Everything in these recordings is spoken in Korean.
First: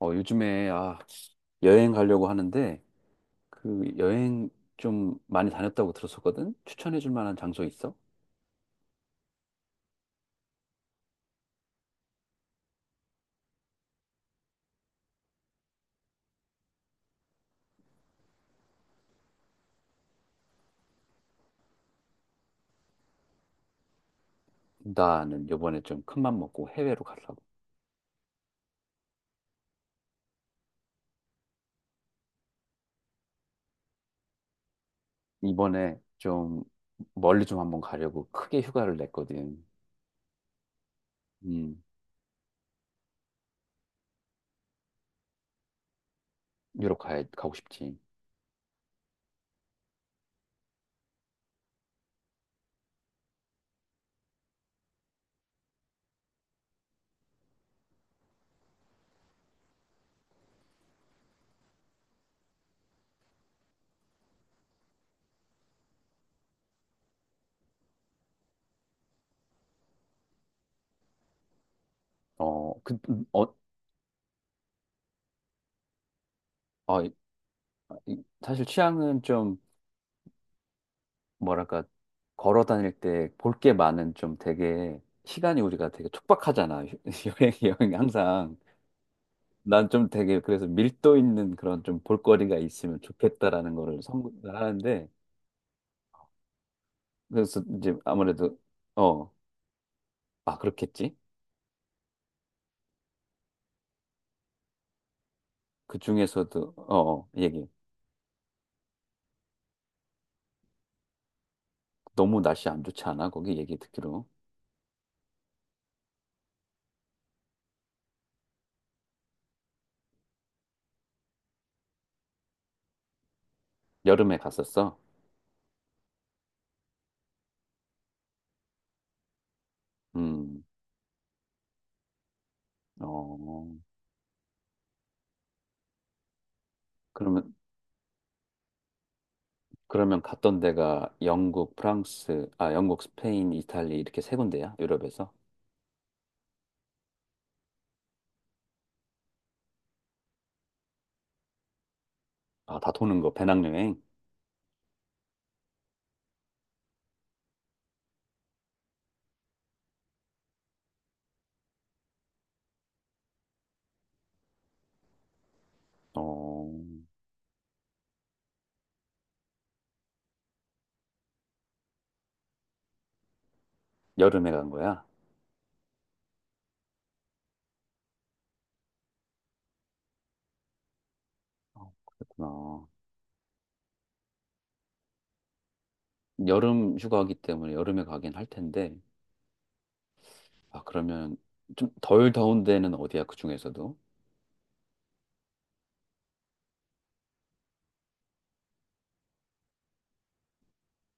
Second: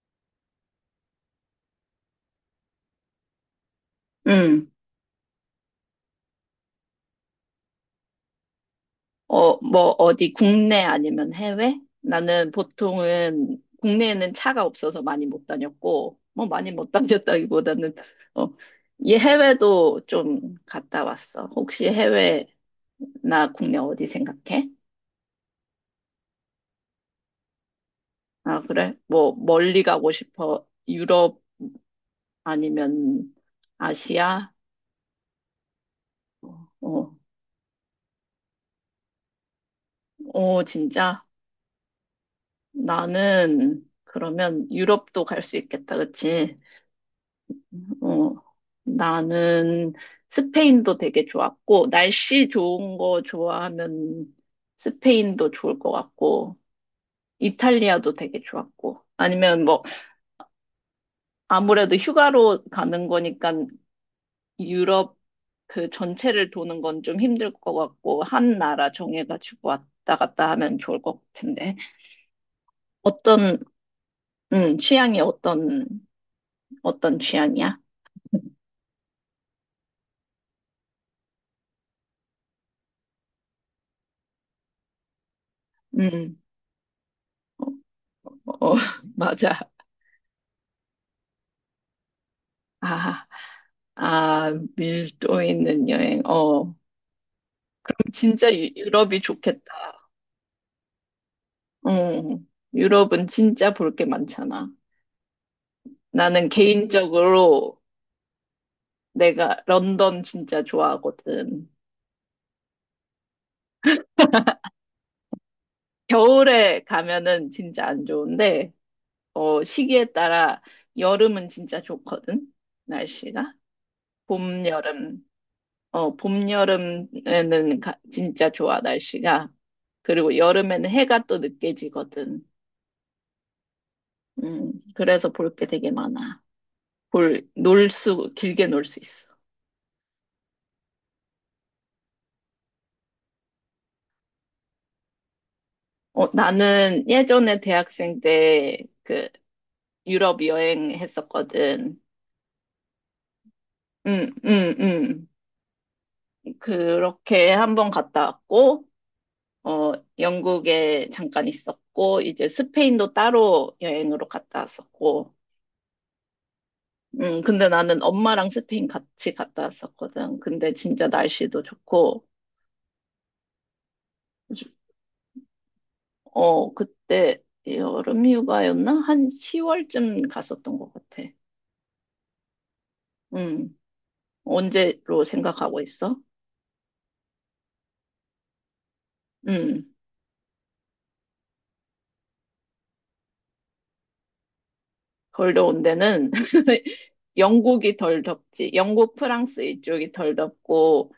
요즘에, 여행 가려고 하는데, 그 여행 음, 좀 많이 다녔다고 들었었거든? 추천해줄 만한 장소 있어? 뭐, 어디 국내 아니면 해외? 나는 보통은 국내에는 차가 없어서 많이 못 다녔고, 뭐 많이 못 다녔다기보다는, 어, 이 해외도 좀 갔다 왔어. 혹시 해외나 국내 어디 생각해? 나는 요번에 좀 큰 맘 먹고 해외로 가려고. 아, 그래? 뭐, 멀리 가고 싶어. 유럽 아니면 아시아? 이번에 좀 어, 멀리 좀 한번 가려고 크게 휴가를 냈거든. 어, 진짜? 음, 나는 그러면 유럽도 갈 수 있겠다, 그치? 유럽 가고 싶지. 어, 나는 스페인도 되게 좋았고, 날씨 좋은 거 좋아하면 스페인도 좋을 것 같고, 이탈리아도 되게 좋았고, 아니면 뭐, 아무래도 휴가로 가는 거니까 유럽 그 전체를 도는 건 좀 힘들 것 같고, 한 나라 정해가지고 왔다 갔다 하면 좋을 것 같은데. 어, 그, 음, 어, 어떤, 음, 취향이 어떤, 어, 이- 어떤 취향이야? 사실 취향은 좀, 뭐랄까, 걸어 다닐 때 볼 게 많은 좀 되게, 시간이 우리가 되게 음. 촉박하잖아. 여행, 어. 여행이 항상. 어. 맞아. 난 좀 되게 그래서 밀도 있는 그런 좀 볼거리가 있으면 아. 좋겠다라는 거를 아, 선택을 하는데 밀도 있는 여행. 그래서 이제 아무래도. 유럽이 어, 좋겠다. 그렇겠지? 응, 유럽은 진짜 볼 게 많잖아. 그 나는 중에서도 얘기. 개인적으로 내가 런던 진짜 좋아하거든. 너무 날씨 안 좋지 않아? 거기 얘기 듣기로 겨울에 가면은 진짜 안 좋은데, 시기에 따라 여름은 진짜 좋거든. 날씨가. 여름에 봄, 갔었어. 여름. 봄, 여름에는 진짜 좋아, 날씨가. 그리고 음, 여름에는 해가 또 늦게 지거든. 어, 그래서 볼 게 되게 많아. 그러면 길게 놀 수 있어. 그러면 갔던 데가 영국, 프랑스, 아 영국, 스페인, 이탈리 이렇게 세 군데야, 유럽에서. 나는 예전에 대학생 때 그 유럽 여행했었거든. 다 도는 거, 배낭여행. 응, 응, 응. 그렇게 한번 갔다 왔고, 어, 영국에 잠깐 있었고, 이제 스페인도 따로 여행으로 갔다 왔었고, 어, 근데 나는 엄마랑 스페인 같이 갔다 왔었거든. 근데 진짜 날씨도 좋고, 여름에 간 거야? 어, 그때 여름 휴가였나? 한 10월쯤 갔었던 것 같아. 어, 그렇구나. 음, 언제로 생각하고 있어? 여름 휴가기 때문에 여름에 가긴 할 텐데, 음, 아, 그러면 좀 덜 더운 데는 어디야, 그 중에서도? 덜 더운 데는 영국이 덜 덥지. 영국, 프랑스 이쪽이 덜 덥고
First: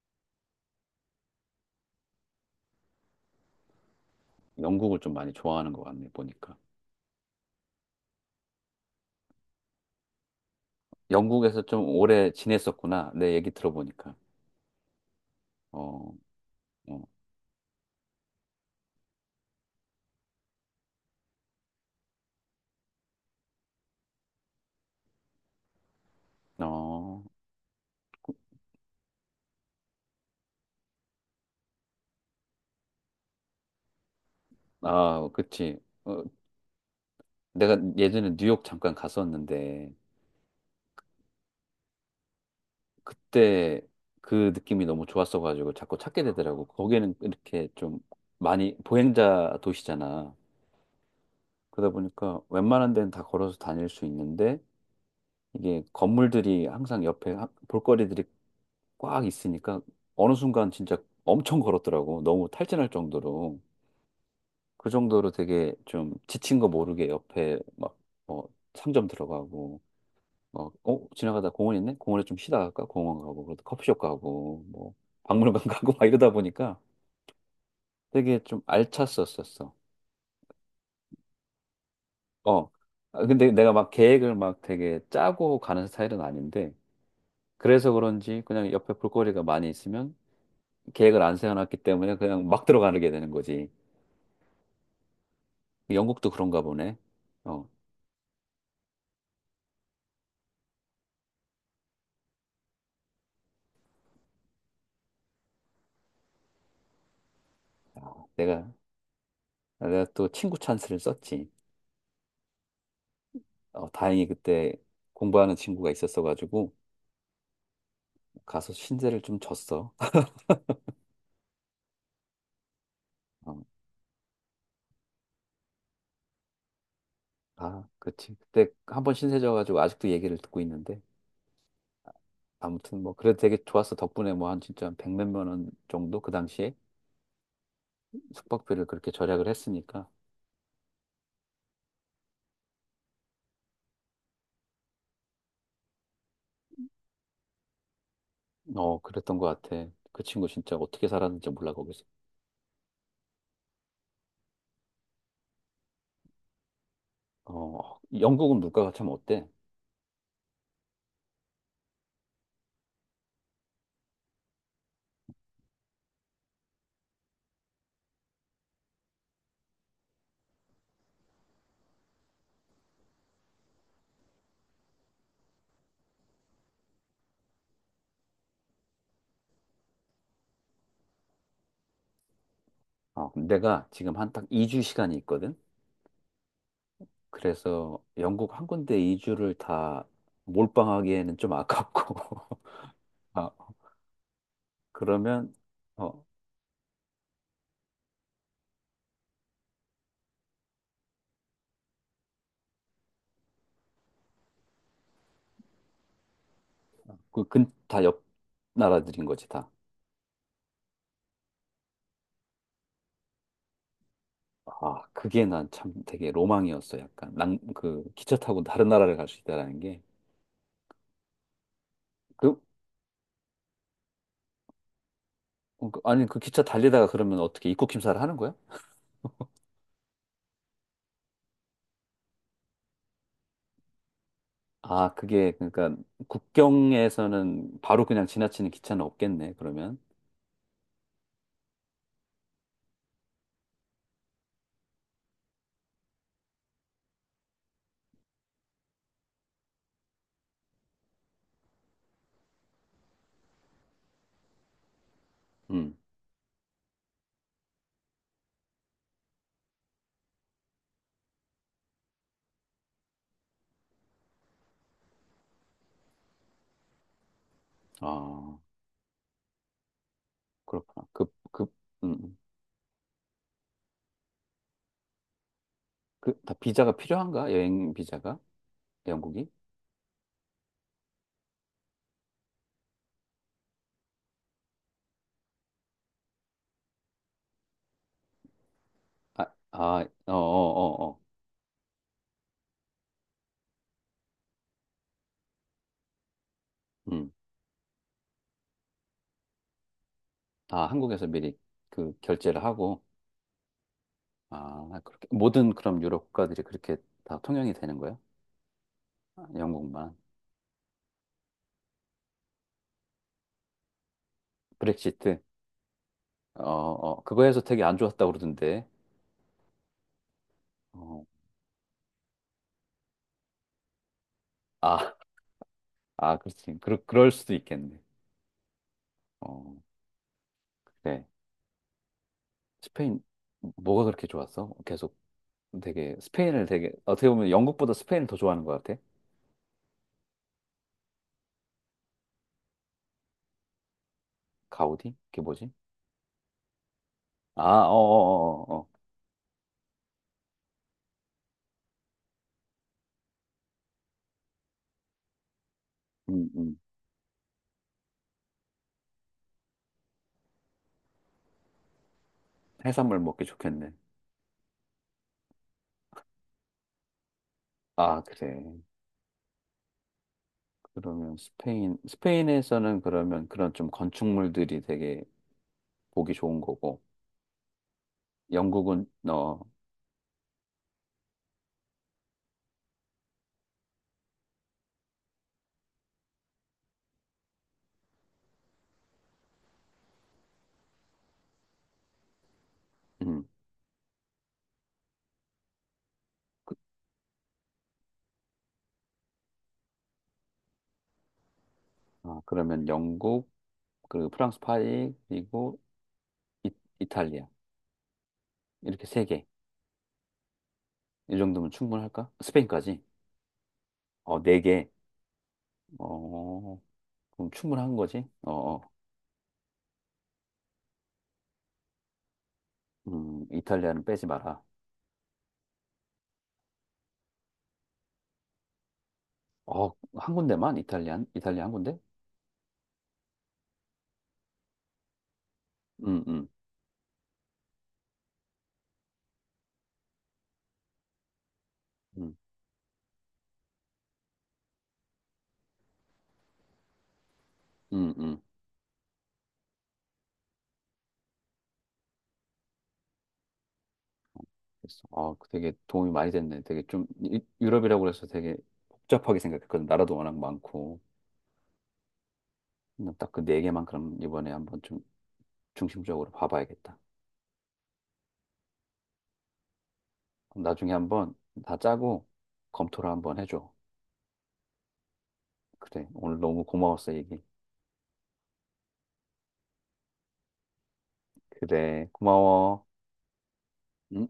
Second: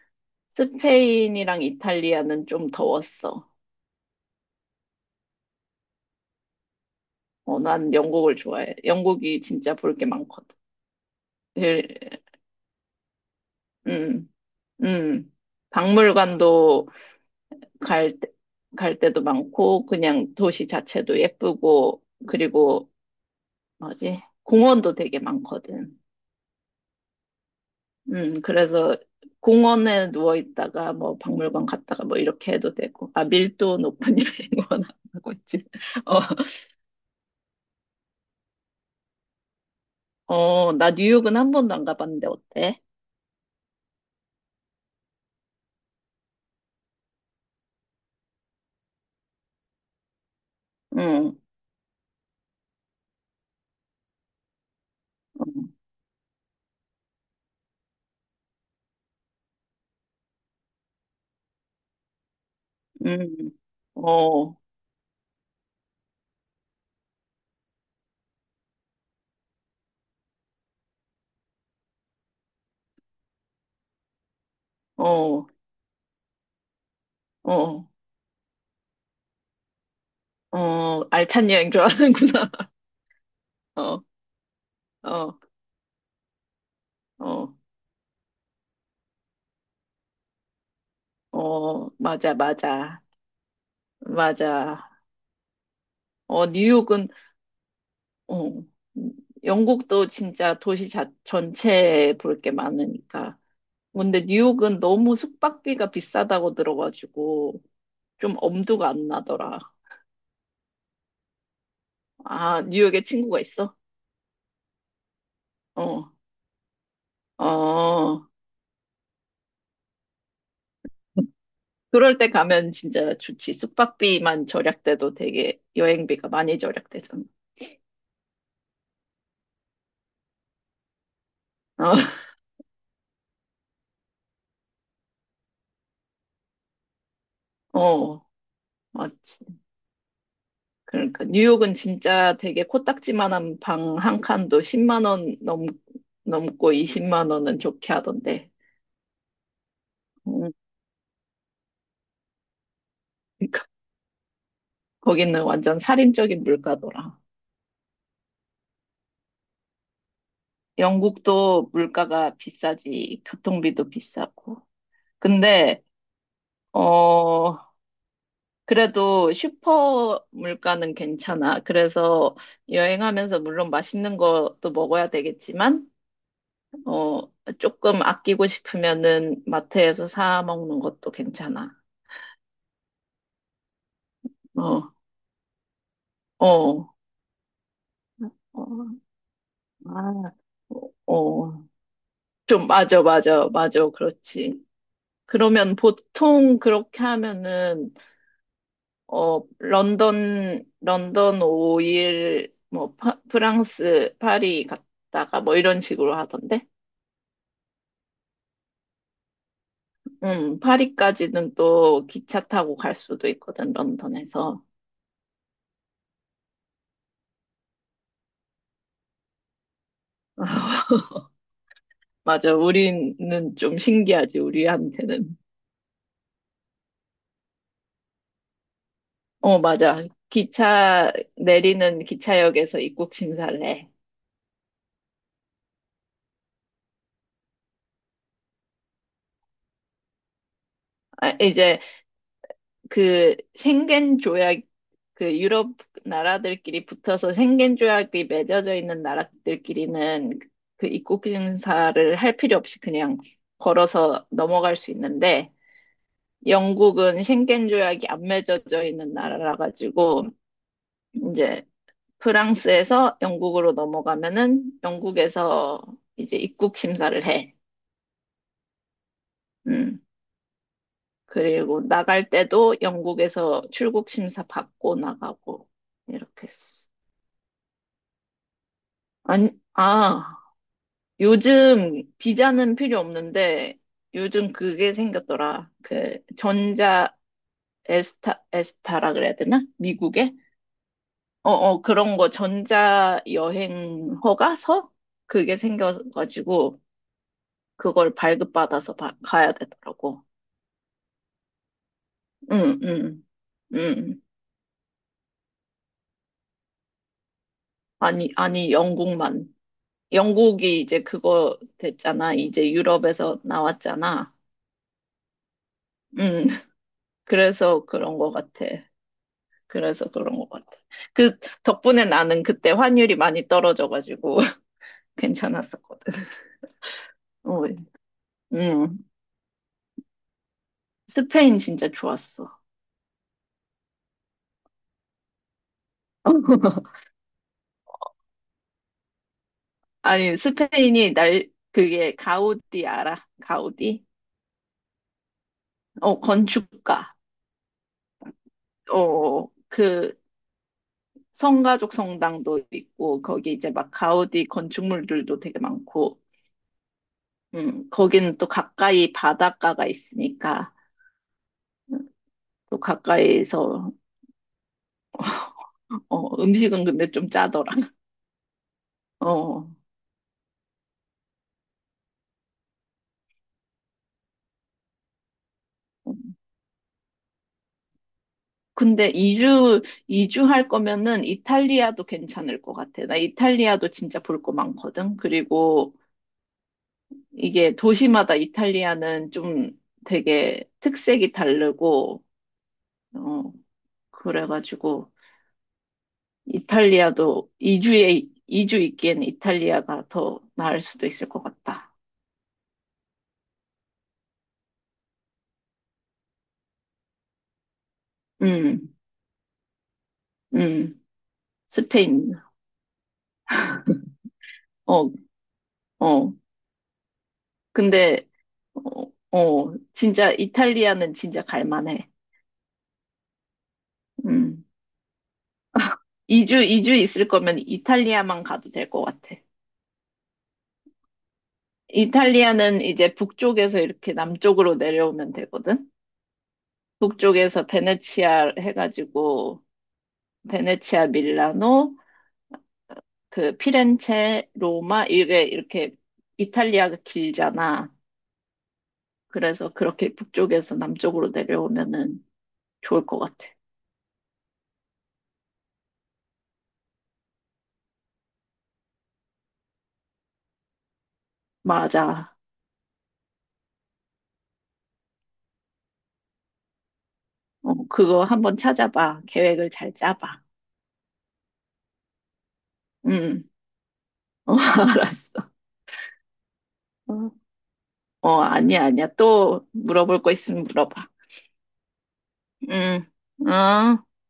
스페인이랑 이탈리아는 좀 더웠어. 영국을 좀 많이 좋아하는 것 같네, 보니까. 난 영국을 좋아해. 영국이 진짜 볼 게 많거든. 영국에서 좀 일- 오래 지냈었구나, 내 얘기 들어보니까. 음. 음. 어, 박물관도 어, 갈, 때- 갈 때도 많고, 그냥 도시 자체도 예쁘고, 그리고, 뭐지, 공원도 되게 많거든. 어, 그래서 공원에 누워 있다가 뭐 박물관 갔다가 뭐 이렇게 해도 되고, 아, 밀도 높은 여행원 아, 하고 있지. 그치. 어, 내가 예전에 뉴욕 잠깐 갔었는데, 나 뉴욕은 한 번도 안 가봤는데 어때? 그때 그 느낌이 너무 좋았어가지고 자꾸 찾게 되더라고. 거기는 이렇게 좀 많이 보행자 도시잖아. 응, 그러다 보니까 웬만한 데는 다 걸어서 다닐 수 있는데, 응, 이게 건물들이 항상 옆에 볼거리들이 꽉 있으니까 어느 순간 진짜 엄청 걸었더라고. 너무 탈진할 응. 정도로. 어. 그 정도로 되게 좀 지친 거 모르게 옆에 막, 어, 상점 들어가고, 막, 지나가다 공원 있네? 공원에 좀 쉬다 갈까? 공원 가고, 그래도 커피숍 가고, 뭐, 어. 박물관 가고 막 이러다 보니까 어. 되게 좀 알찼었었어. 어. 알찬 여행 좋아하는구나. 어. 아, 근데 내가 막 어. 계획을 막 되게 어. 짜고 가는 스타일은 아닌데, 어. 그래서 그런지 그냥 옆에 볼거리가 많이 있으면 계획을 안 세워놨기 어. 때문에 맞아, 그냥 막 맞아. 들어가게 되는 거지. 맞아. 영국도 어, 그런가 보네. 뉴욕은, 어, 어, 영국도 진짜 전체에 볼 게 많으니까. 근데 뉴욕은 너무 숙박비가 비싸다고 들어가지고 좀 내가, 엄두가 안 나더라. 내가 또 친구 찬스를 썼지. 아, 뉴욕에 친구가 있어? 다행히 그때 공부하는 친구가 어, 있었어가지고 어. 가서 신세를 좀 졌어. 그럴 때 가면 진짜 좋지. 어, 숙박비만 절약돼도 되게 여행비가 많이 절약되잖아. 아, 그치. 그때 한 번 신세 져가지고 아직도 얘기를 듣고 있는데. 어, 아무튼 뭐 그래도 되게 좋았어. 덕분에 뭐 한 진짜 백몇만 원 정도 그 당시에 어, 숙박비를 그렇게 맞지. 절약을 했으니까. 그러니까 뉴욕은 진짜 되게 코딱지만한 방 한 칸도 넘고 20만 원은 좋게 하던데. 어, 그랬던 것 같아. 그 친구 음, 진짜 어떻게 살았는지 몰라, 거기서. 그러니까 거기는 완전 살인적인 물가더라. 영국은 물가가 참 어때? 영국도 물가가 비싸지, 교통비도 비싸고. 근데 어 그래도 슈퍼 물가는 괜찮아. 그래서 여행하면서 물론 맛있는 것도 먹어야 되겠지만 어 조금 아끼고 싶으면은 마트에서 사 먹는 것도 괜찮아. 내가 지금 한 딱 2주 어. 시간이 있거든. 어. 그래서 영국 어. 한 군데 2주를 다 아. 몰빵하기에는 좀 어. 아깝고. 좀, 맞아, 맞아, 아, 맞아. 그렇지. 그러면. 그러면 어, 보통 그렇게 하면은, 런던 5일, 뭐, 프랑스, 파리 갔다가 뭐 이런 식으로 하던데? 그 근 다 옆 나라들인 거지, 다. 파리까지는 또 기차 타고 갈 수도 있거든, 런던에서. 아, 그게 난 참 되게 로망이었어. 약간 그 기차 타고 다른 나라를 갈 수 있다라는 게. 맞아, 그 우리는 좀 신기하지, 우리한테는. 아니 그 기차 달리다가 그러면 어떻게 입국 심사를 하는 거야? 어, 맞아. 기차 내리는 기차역에서 입국 심사를 해. 아, 그게 그러니까 국경에서는 바로 그냥 지나치는 기차는 없겠네, 그러면. 이제 그 schengen 조약 그 유럽 나라들끼리 붙어서 생겐 조약이 맺어져 있는 나라들끼리는 그 입국 심사를 할 필요 없이 그냥 걸어서 넘어갈 수 있는데 음. 영국은 생겐 조약이 안 맺어져 있는 나라라 가지고 이제 프랑스에서 영국으로 넘어가면은 영국에서 이제 입국 심사를 해. 아. 음. 그렇구나. 그리고 음, 나갈 음. 때도 영국에서 출국 심사 받고 나가고 이렇게 다 했어. 비자가 필요한가? 여행 비자가? 영국이? 아니, 요즘 비자는 필요 없는데 요즘 그게 생겼더라. 그 전자 에스타라 그래야 아, 되나? 아, 어, 어, 미국에? 어, 어. 그런 거 전자 여행 허가서 그게 생겨가지고 음. 그걸 발급받아서 가야 되더라고. 아, 한국에서 미리 그 결제를 응, 하고, 응, 응. 아, 그렇게. 모든 그럼 유럽 국가들이 그렇게 다 통용이 되는 거야? 아니 아, 영국만. 영국만. 영국이 이제 그거 됐잖아. 이제 유럽에서 나왔잖아. 브렉시트. 음. 그거에서 되게 그래서 안 그런 것 좋았다고 같아. 그러던데. 그래서 그런 것 같아. 어, 그 덕분에 나는 그때 환율이 많이 떨어져가지고 아, 괜찮았었거든. 아, 그렇지. 그럴 수도 어, 있겠네. 음, 어, 그래. 스페인 진짜 좋았어. 스페인, 뭐가 그렇게 좋았어? 계속 되게, 스페인을 되게, 어떻게 보면 영국보다 스페인을 더 좋아하는 것 같아. 아니, 스페인이 날, 그게 가우디 알아? 가우디? 가우디? 그게 뭐지? 어, 건축가. 아, 어어어어. 어, 그 성가족 성당도 있고, 거기 이제 막 가우디 건축물들도 되게 많고, 음, 음. 거기는 또 가까이 바닷가가 있으니까 또 해산물 먹기 좋겠네. 가까이서 어, 음식은 근데 좀 짜더라. 아, 그래. 어. 그러면 스페인에서는 그러면 그런 좀 건축물들이 되게 보기 좋은 거고, 영국은, 근데 이주 이주할 거면은 이탈리아도 괜찮을 것 같아. 나 이탈리아도 진짜 볼 거 많거든. 그리고 이게 도시마다 이탈리아는 좀 되게 특색이 다르고 어, 음. 그래가지고 그- 이탈리아도 이주에 이주 있기엔 이탈리아가 더 나을 수도 있을 것 같다. 아, 그러면 영국, 그리고 프랑스 파리, 그리고 이, 이탈리아. 음. 이렇게 세 개. 음. 이 정도면 충분할까? 스페인. 스페인까지? 어, 네 개. 어, 어. 어, 그럼 충분한 거지? 근데, 어, 어. 진짜 이탈리아는 진짜 갈만해. 이탈리아는 빼지 마라. 음. 2주 있을 거면 이탈리아만 가도 될 것 같아. 어, 한 군데만? 이탈리안? 이탈리아 한 군데? 이탈리아는 이제 북쪽에서 이렇게 남쪽으로 내려오면 되거든? 음, 음, 북쪽에서 베네치아 해가지고, 베네치아, 밀라노, 음, 그 피렌체, 로마, 이게 이렇게 이탈리아가 길잖아. 음, 음. 그래서 그렇게 북쪽에서 남쪽으로 내려오면은 좋을 것 같아. 그래서 아, 그 되게 도움이 많이 됐네. 되게 좀 유럽이라고 그래서 되게 복잡하게 생각했거든. 나라도 워낙 많고. 맞아. 딱 그 네 개만 그럼 이번에 한번 좀 중심적으로 봐봐야겠다. 어, 그거 한번 찾아봐. 계획을 잘 짜봐. 그럼 나중에 한번 다 짜고 검토를 한번 응. 해줘. 어, 알았어. 그래. 오늘 너무 고마웠어, 어, 얘기. 아니야, 아니야. 또 물어볼 거 있으면 물어봐. 그래. 고마워. 응, 응. 음.